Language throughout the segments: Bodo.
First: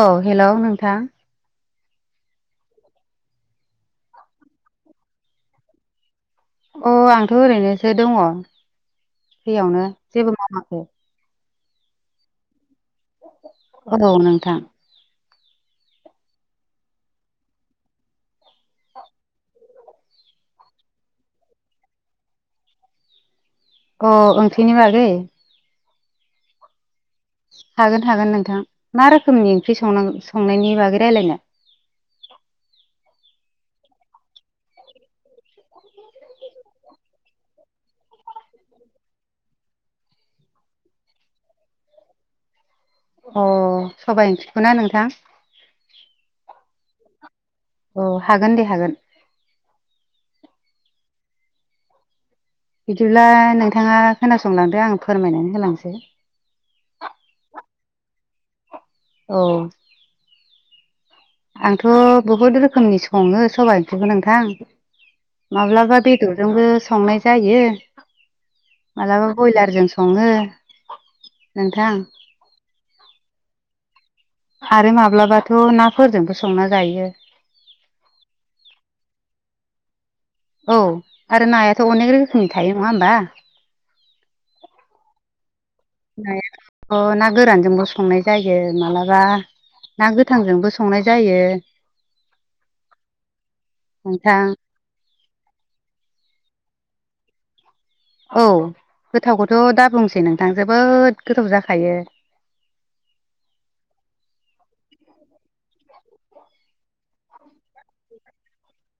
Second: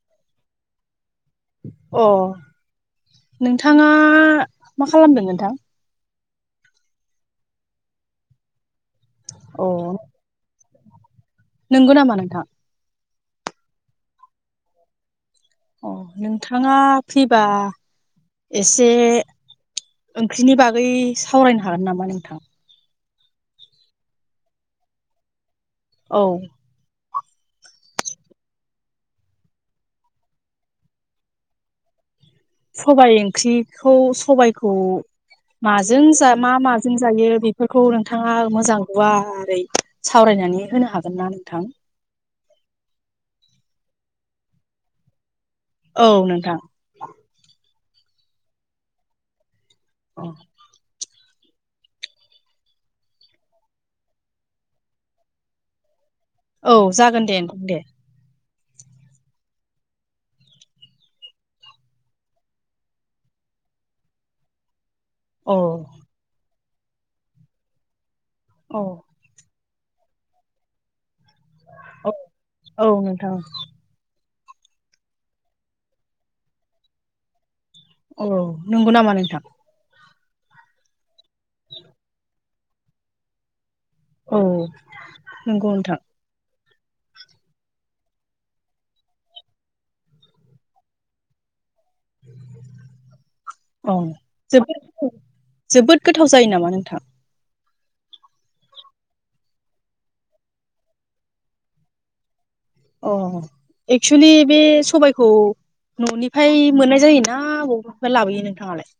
औ हेलौ नोंथां। अ नोंथाङा मा खालामदों नोंथां? अ आंथ' ओरैनोसो दङ फ्रिआवनो जेबो मावाखै। नोंगौ नामा नोंथां? औ नोंथां। अ नोंथाङा फैबा एसे ओंख्रिनि बागै सावरायनो हागोन नामा नोंथां? अ ओंख्रिनि बागै? औ। हागोन हागोन नोंथां मा रोखोमनि ओंख्रि संनां संनायनि बागै रायलायनो? सबाय ओंख्रिखौ सबायखौ माजों जा मा माजों जायो बेफोरखौ नोंथाङा मोजां गुवारै सावरायनो नानै होनो हागोन ना नोंथां? अ सबाय ओंख्रिखौ ना नोंथां? औ नोंथां। औ हागोन दे हागोन। औ। बिदिब्ला नोंथाङा खोनासंलांदो आं फोरमायनानै होलांसै। औ जागोन दे नोंथां दे। औ। आंथ' बहुद रोखोमनि सङो सबाइ ओंख्रिखौ नोंथां। औ माब्लाबा बेदरदोंबो संनाय जायो। औ मालाबा बयलारजों सङो। नोंथां औ औ नोंथां आरो माब्लाबाथ' नाफोरजोंबो संना जायो औ नंगौ नामा नोंथां? औ आरो नायाथ' अनेक रोखोमनि थायो नङा होमबा? औ नंगौ नोंथां ओ ना गोरानजोंबो संनाय जायो मालाबा ना गोथांजोंबो संनाय जायो [unintelligible] औ नोंथां जोबोद [unintelligible] जोबोद गोथाव जायो नामा नोंथां? औ गोथावखौथ' दा बुंसै नोंथां जोबोद गोथाव जाखायो। अ एक्सलि बे सबाइखौ न'निफ्राय मोननाय जायोना बबेनिफ्राय लाबोयो नोंथाङालाय?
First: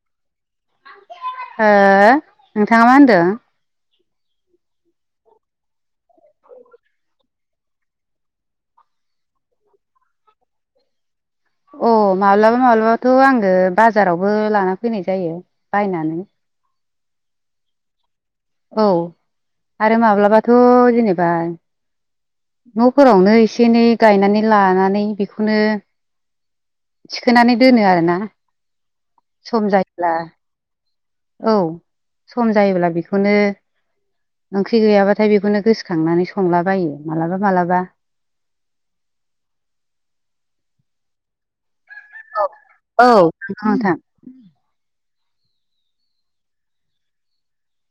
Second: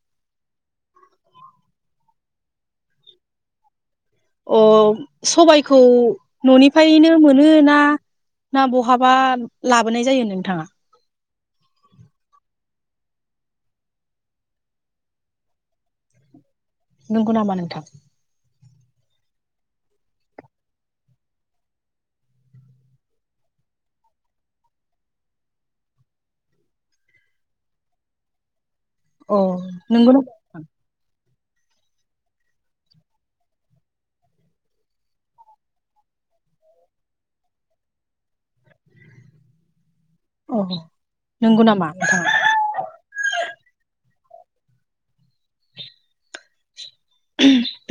नोंथाङा मा होनदों? अ सबाइखौ न'निफ्रायनो मोनोना ना बहाबा लाबोनाय जायो नोंथाङा? अ माब्लाबा माब्लाबाथ' आङो बाजारावबो लाना फैनाय जायो बायनानै नंगौ नामा नोंथां? औ आरो माब्लाबाथ' जेनेबा न'फोरावनो एसे एनै गायनानै लानानै बेखौनो थिखोनानै दोनो आरोना अ सम जायोब्ला नोंगौ औ सम जायोब्ला बेखौनो ओंख्रि गैयाबाथाय बेखौनो गोसोखांनानै संलाबायो मालाबा मालाबा अ नंगौ नामा? नोंथाङा औ नोंगौ नोंथां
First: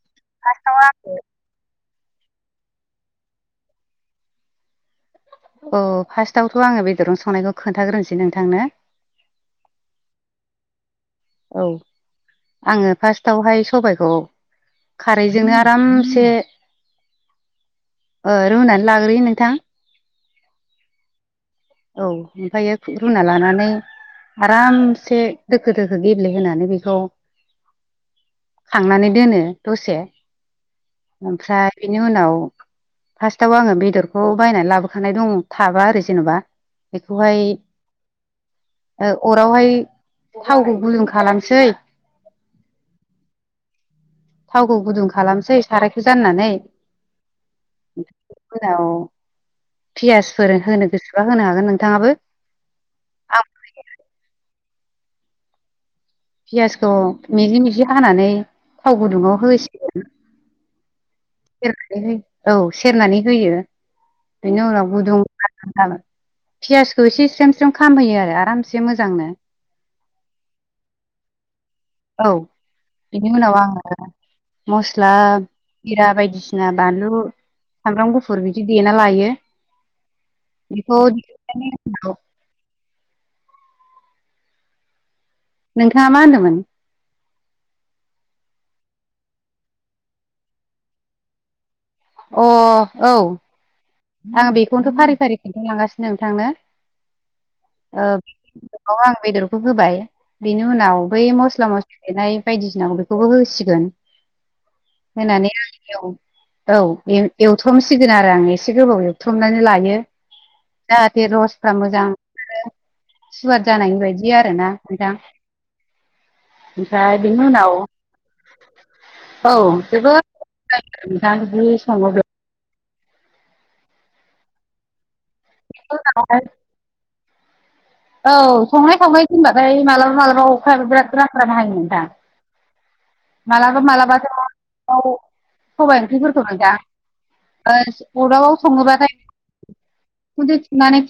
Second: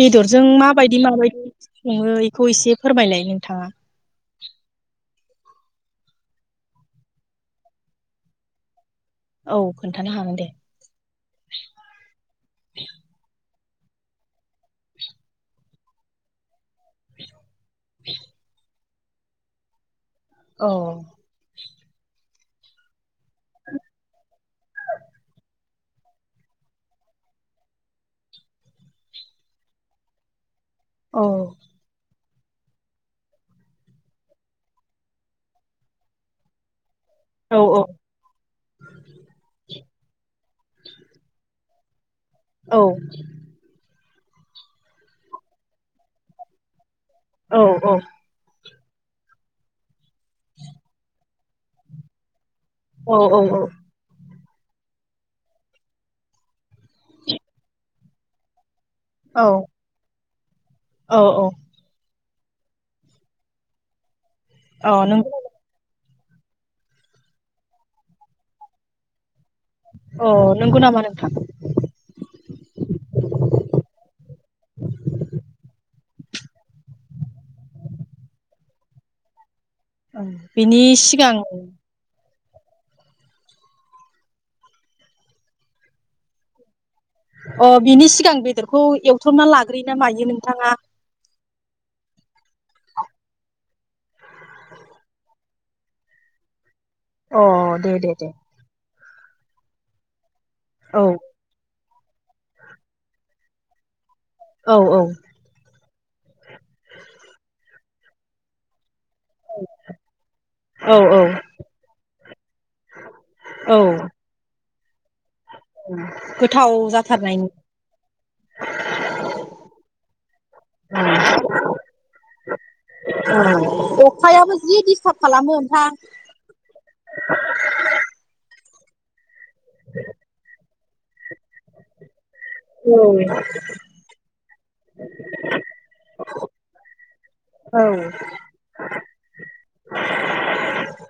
बेदरजों माबादि माबायदि सङो बेखौ एसे फोरमायलाय नोंथाङा औ फार्स्टआवथ' आङो बेदरन संनायखौ खोन्थाग्रोनोसै नोंथांनो औ खोन्थानो हागोन दे औ आङो फार्स्टआवहाय सबाइखौ खारैजोंनो आरामसे ओ रुनानै लाग्रोयो नोंथां औ औ ओमफ्रायायो रुना लानानै आरामसे दोखो दोखो गेब्लेहोनानै बेखौ खांनानै दोनो दसे औ ओमफ्राय बेनि उनाव फार्स्टआव आङो बेदरखौ बायनानै लाबोखानाय दङ थाबा आरो जेन'बा बेखौहाय औ अरावहाय थावखौ गुलुं खालामसै औ थावखौ गुदुं खालामसै सारायखौ जाननानै औ औ नाव पियासफोर होनो गोसोबा होनो हागोन नोंथाङाबो औ आं -औ पियासखौ मिजि मिजि हानानै थाव गुदुङाव औ होसिगोन। औ औ सेर हो औ सेरनानै होयो बेनि उनाव अ नंगौ गुदुंनानै जाबाय पियासखौ एसे स्रेम -स्रेम खामहैयो आरो आरामसे मोजांनो अ नंगौ नामा नोंथां? औ बेनि उनाव आङो मस्ला जिरा बायदिसिना बानलु सामब्राम गुफुर बिदि देना लायो बिनि बेखौ सिगां देग्लिनानै नोंथाङा मा होनदोंमोन? अ बिनि सिगां बेदरखौ एवथ्रमना लाग्रोयो ना मायो नोंथाङा? अ औ आं बेखौनोथ' फारि फारि खिथालांगासिनो नोंथांनो अ दे दे ओ दे आं बेदरखौ होबाय बिनि उनाव औ बै मस्ला मस्लि । देनाय बायदिसिना बेखौबो होसिगोन। औ औ । होनानै औ एवथ्रमसिगोन आरो आं एसे गोबाव एव थ्रमनानै लायो औ औ जाहाथे रसफ्रा मोजां । सुवार औ जानाय बायदि आरो ना नोंथां। गोथाव ओमफ्राय बेनो जाथारनायनि उनाव औ जोबोद नोंथाङादि सङाव बे अखायाबो जि डिस्टार्ब खालामो नोंथां उनावहाय औ संनाय खावनाय होनबाथाय मालाबा मालाबा अखायाबो बिराद राथ्रा बाहायोमोनोंथां। मालाबा मालाबाथो सबाय ओंख्रिफोरखौमोन दा औ अदाबाव सङोबाथाय उखुन्दै खुनानै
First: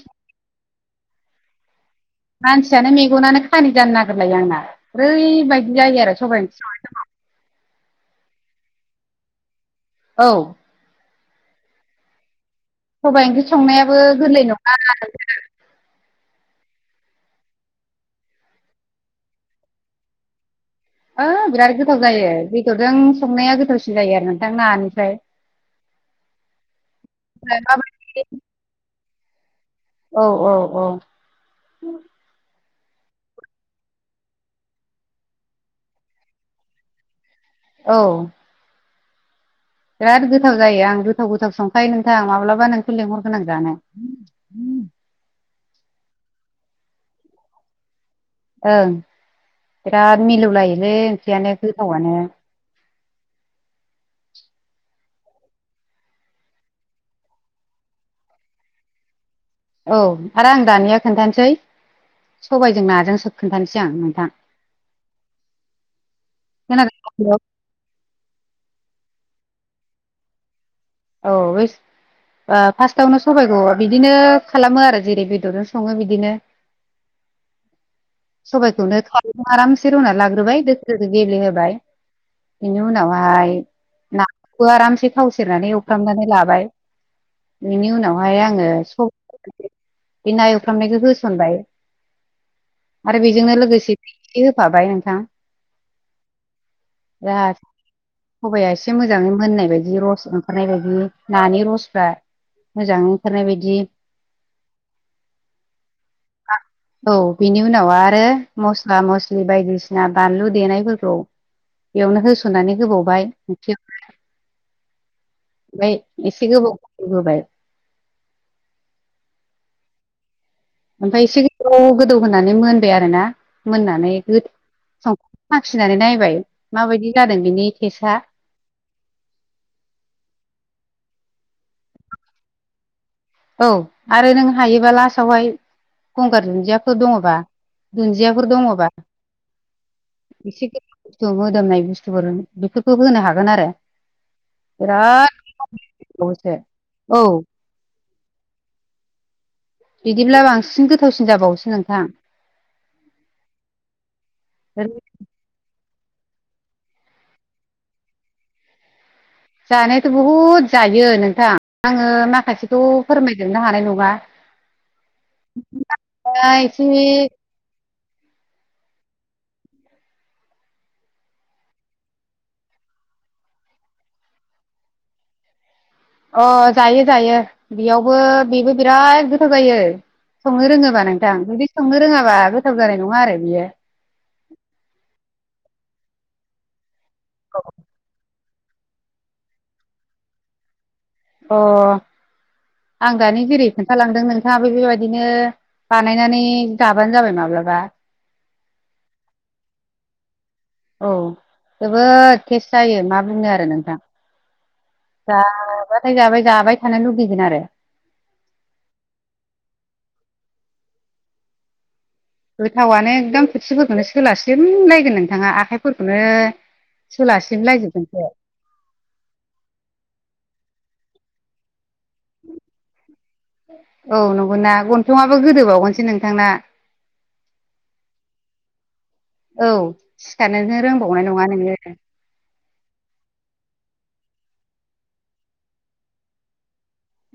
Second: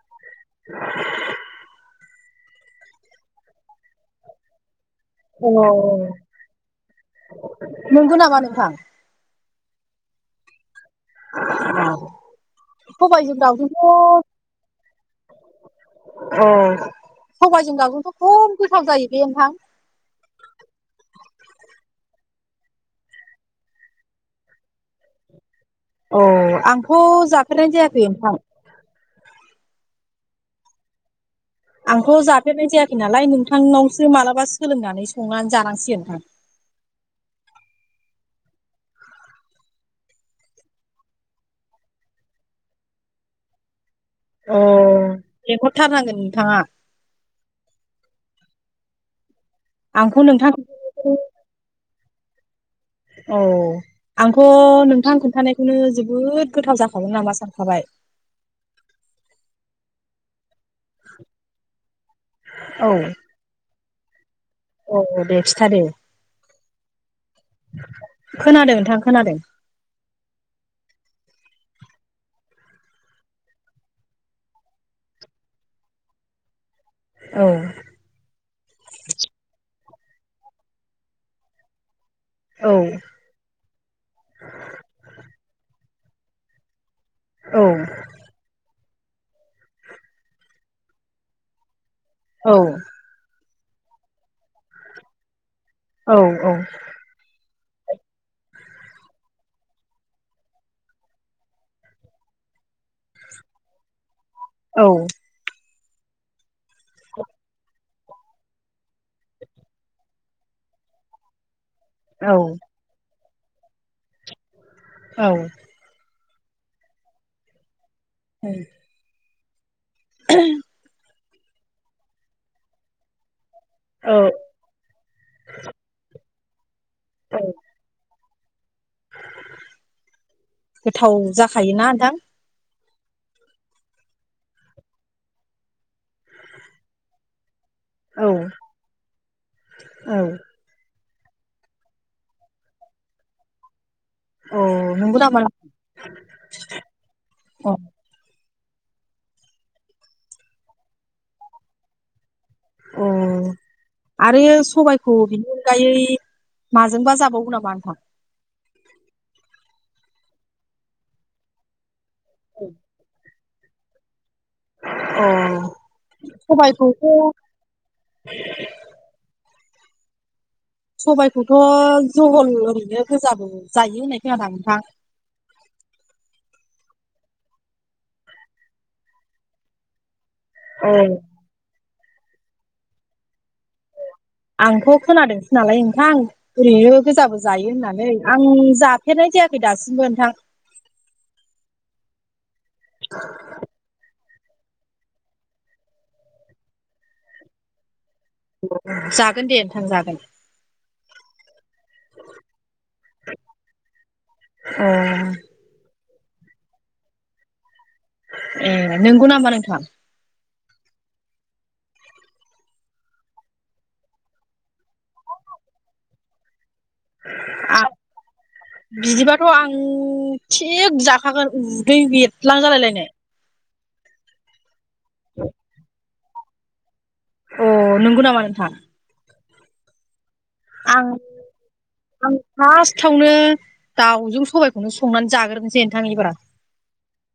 [inaudible] मानसियानो मेगनानो खानि जानो नागिरलायो आंना ओरैबायदि जायो आरो सबाइनिफ्राय नंगौ नामा नोंथां। औ औ सबाइ सबायजों ओंख्रि दाउजों संनायाबो गोरलै नङा थ' सबाइजों दाउजोंथ' खम गोथाव जायो बे नोंथां। ओ बिराद गोथाव जायो दैदरजों संनाया गोथावसिन जायो आरो नोंथां नानिफ्राय अ आंथ' जाफेरनाय जायाखै माबायदि नोंथां। औ औ औ आंखौ जाफेरनाय जायासै नालाय नोंथांनावसो मालाबा सोलोंनानै संनानै जानांसिगोन नोंथां। औ बिराद गोथाव जायो आं गोथाव गोथाव संखायो नोंथां आ माब्लाबा नोंथो लेंहरगोनां जानो। अ लेंहरथारनांगोन नोंथाङा। ओं आंखौ बिराद नोंथां मिलौलायोलै ओंख्रियानो गोथावानो। औ आंथ' नोंथां खोन्थानायखौनो जोबोद गोथाव जाखागोन नामा सानखाबाय। [inaudible] औ आरो आं दानिया खोन्थानोसै सबायाइजों औ नाजों सोब खोन्थानोसै आं नोंथां। औ दे खिथादे खोनादों खोनादों नोंथां खोनादों औ बे फार्स्टआवनो सबाइखौ बिदिनो खालामो आरो जेरै बेदरजों सङो बिदिनो। औ सबाइखौ आराम एसे रुना लाग्रोबाय दोख गेलेहोबाय। औ बेनि उनावहाय नाखौ आरामसे थावव सेरनानै एवफ्रामनानै लाबाय। औ बेनि उनावहाय आङो बे ना एवफ्रामनायखौ होसनबाय औ आरो बेजोंनो। लोगोसे एसे होफाबाय नोंथां। औ औ। सबाइाया एसे मोजाङै मोननाय बायदि रस ओंखारनाय बायदि नानि रसफ्रा मोजाङै ओंखारनाय बायदि औ । औ बिनि उनाव आरो मस्ला मस्लि बायदिसिना बानलु देनायफोरखौ बेयावनो होसननानै होबावबाय। औ ओमफ्राय एसे गोबाव गोदौहोबाय। उम। [unintelligible] ओमफ्राय एसे गोदौ गोदौ होनानै मोनबाय आरो ना। मोननानै औ संख्रि साखिनानै नायबाय माबायदि औ जादों बेनि टेस्टआ गोथाव जाखायोना नोंथां। औ आरो नों हायोबा लास्टावहाय गंगार दुन्दियाफोर दङबा औ दुन्दियाफोर दङबा औ एसे गोबाव बथु मोदोमनाय बुस्थुफोर बेफोरखौ होनो हागोन आरो। अ नंगौ नामा? बिराद औ अ बिदिब्ला बांसिन गोथावसिन जाबावोसो नोंथां अ आरोयो सबायाइखौ बेनि अनगायै माजोंबा जाबावगौ नामा नोंथां जानायाथ' बहुद जायो नोंथां आङो माखासेखौ फोरमायगोन नो हानाय नङा अ दा एसे सबायाइखौथ' सबायखौथ' जहल ओरैनो गोजाबो जायो होननाय खोनादो आं नोंथां [unintelligible] अ जायो जायो बेयावबो बेबो बिराद गोथाव जायो संनो रोङोबा औ नोंथां जुदि संनो रोङाबा गोथाव जानाय नङा आरो बियो आंथ' खोनादोंसो नालाय नोंथां ओरैनो गोजाबो जायो होननानै आं आं जाफेरनाय जायाखै दासिमबो नोंथां। अ आं दानि जेरै खोन्थालांदोंमोन नोंथाङाबो बेबायदिनो बानायनानै जाबानो जाबाय माब्लाबा जागोन दे नोंथां जागोन औ जोबोद तेस्ट जायो मा बुंनो आरो नोंथां अ। हाथाय जाबाय जाबाय थानो लुुबैगोन आरो। ए नोंगौ नामा नोंथां गोथावानो एकदम खोथिफोरखौनो सोलासिमलायगोन नोंथाङा आखाइफोरखौनो सोलास्लिमलायजोबगोनसो बिदिबाथ' आं थिक जाखागोन उदै बेरलां जालायलायनो औ नंगौ ना गनथंआो गोदोबावगोनसो नोंथांना अ नंगौ नामा नोंथां औ सिखारनोनो आं रोंबावनाय नङा नोङो आं फार्स्टआवनो दाउजों सबाइखौनो संनानै जाग्रोनोसै नोंथां इबारा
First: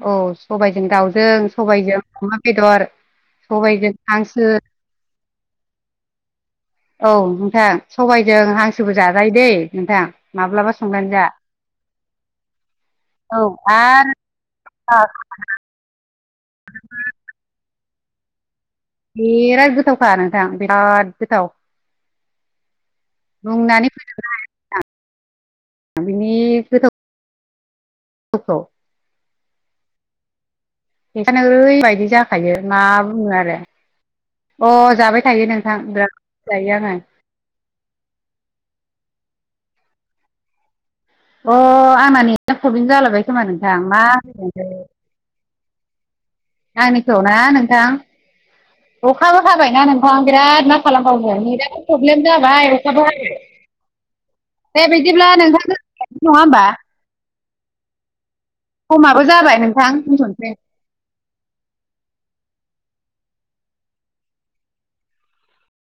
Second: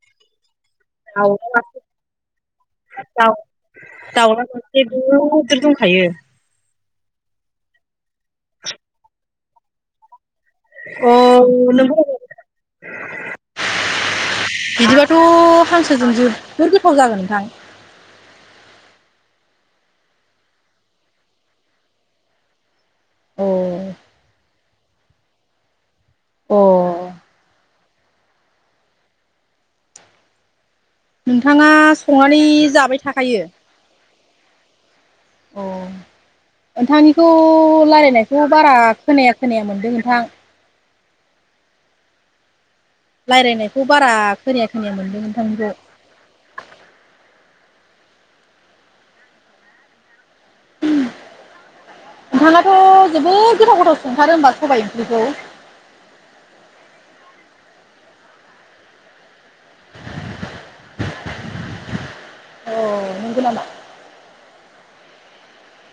औ सबायजों दाउजों सबायजों अमा बेदर दाउ सबायजों हांसो दाउलासे गोदोर दंखायो। औ नोंथां सबायजों हांसोबो जाजायो दैे नोंथां माब्लाबा संनानि अ जा नोंगौ औ आरो। बिदिबाथ' हांसोजों जुबबुर गोथाव जागोन नोंथां बेराद गोथावखा नोंथां बिराद गोथाव। अ बुंनानि फोजोबनो हाया नोंथां अ। [inaudible] बेंखायनो नोंथाङा ओरैबायदि संनानै जाखायो मा जाबाय बुङो थाखायो आरो अ जाबाय थायो अ नोंथां बिराद जायो आङो नोंथांनिखौ रायलायनायखौ बारा खोनाया खोनाया मोनदों नोंथां अ आंना नेता प्रब्लेम जाालायबाय खोमा नोंथां रायलायनायखौ मा बारा खोनाया होनबावनो। खोनाया मोनदों नोंथांनिखौ आंनिखौ ना नोंथां अखाबो हाबायना नोंथां बिराद मा खालामबावनो नेदाबो प्रब्लेम जाबाय नोंथाङाथ' अखाबबो हाबाय जोबोद गोथाव गोथाव संथारो होमबा सबाय दे ओंख्रिखौ बिदिब्ला नोंथां नङा होमबा समाबो जाबाय नोंथां दुनथनसै औ नंगौनामा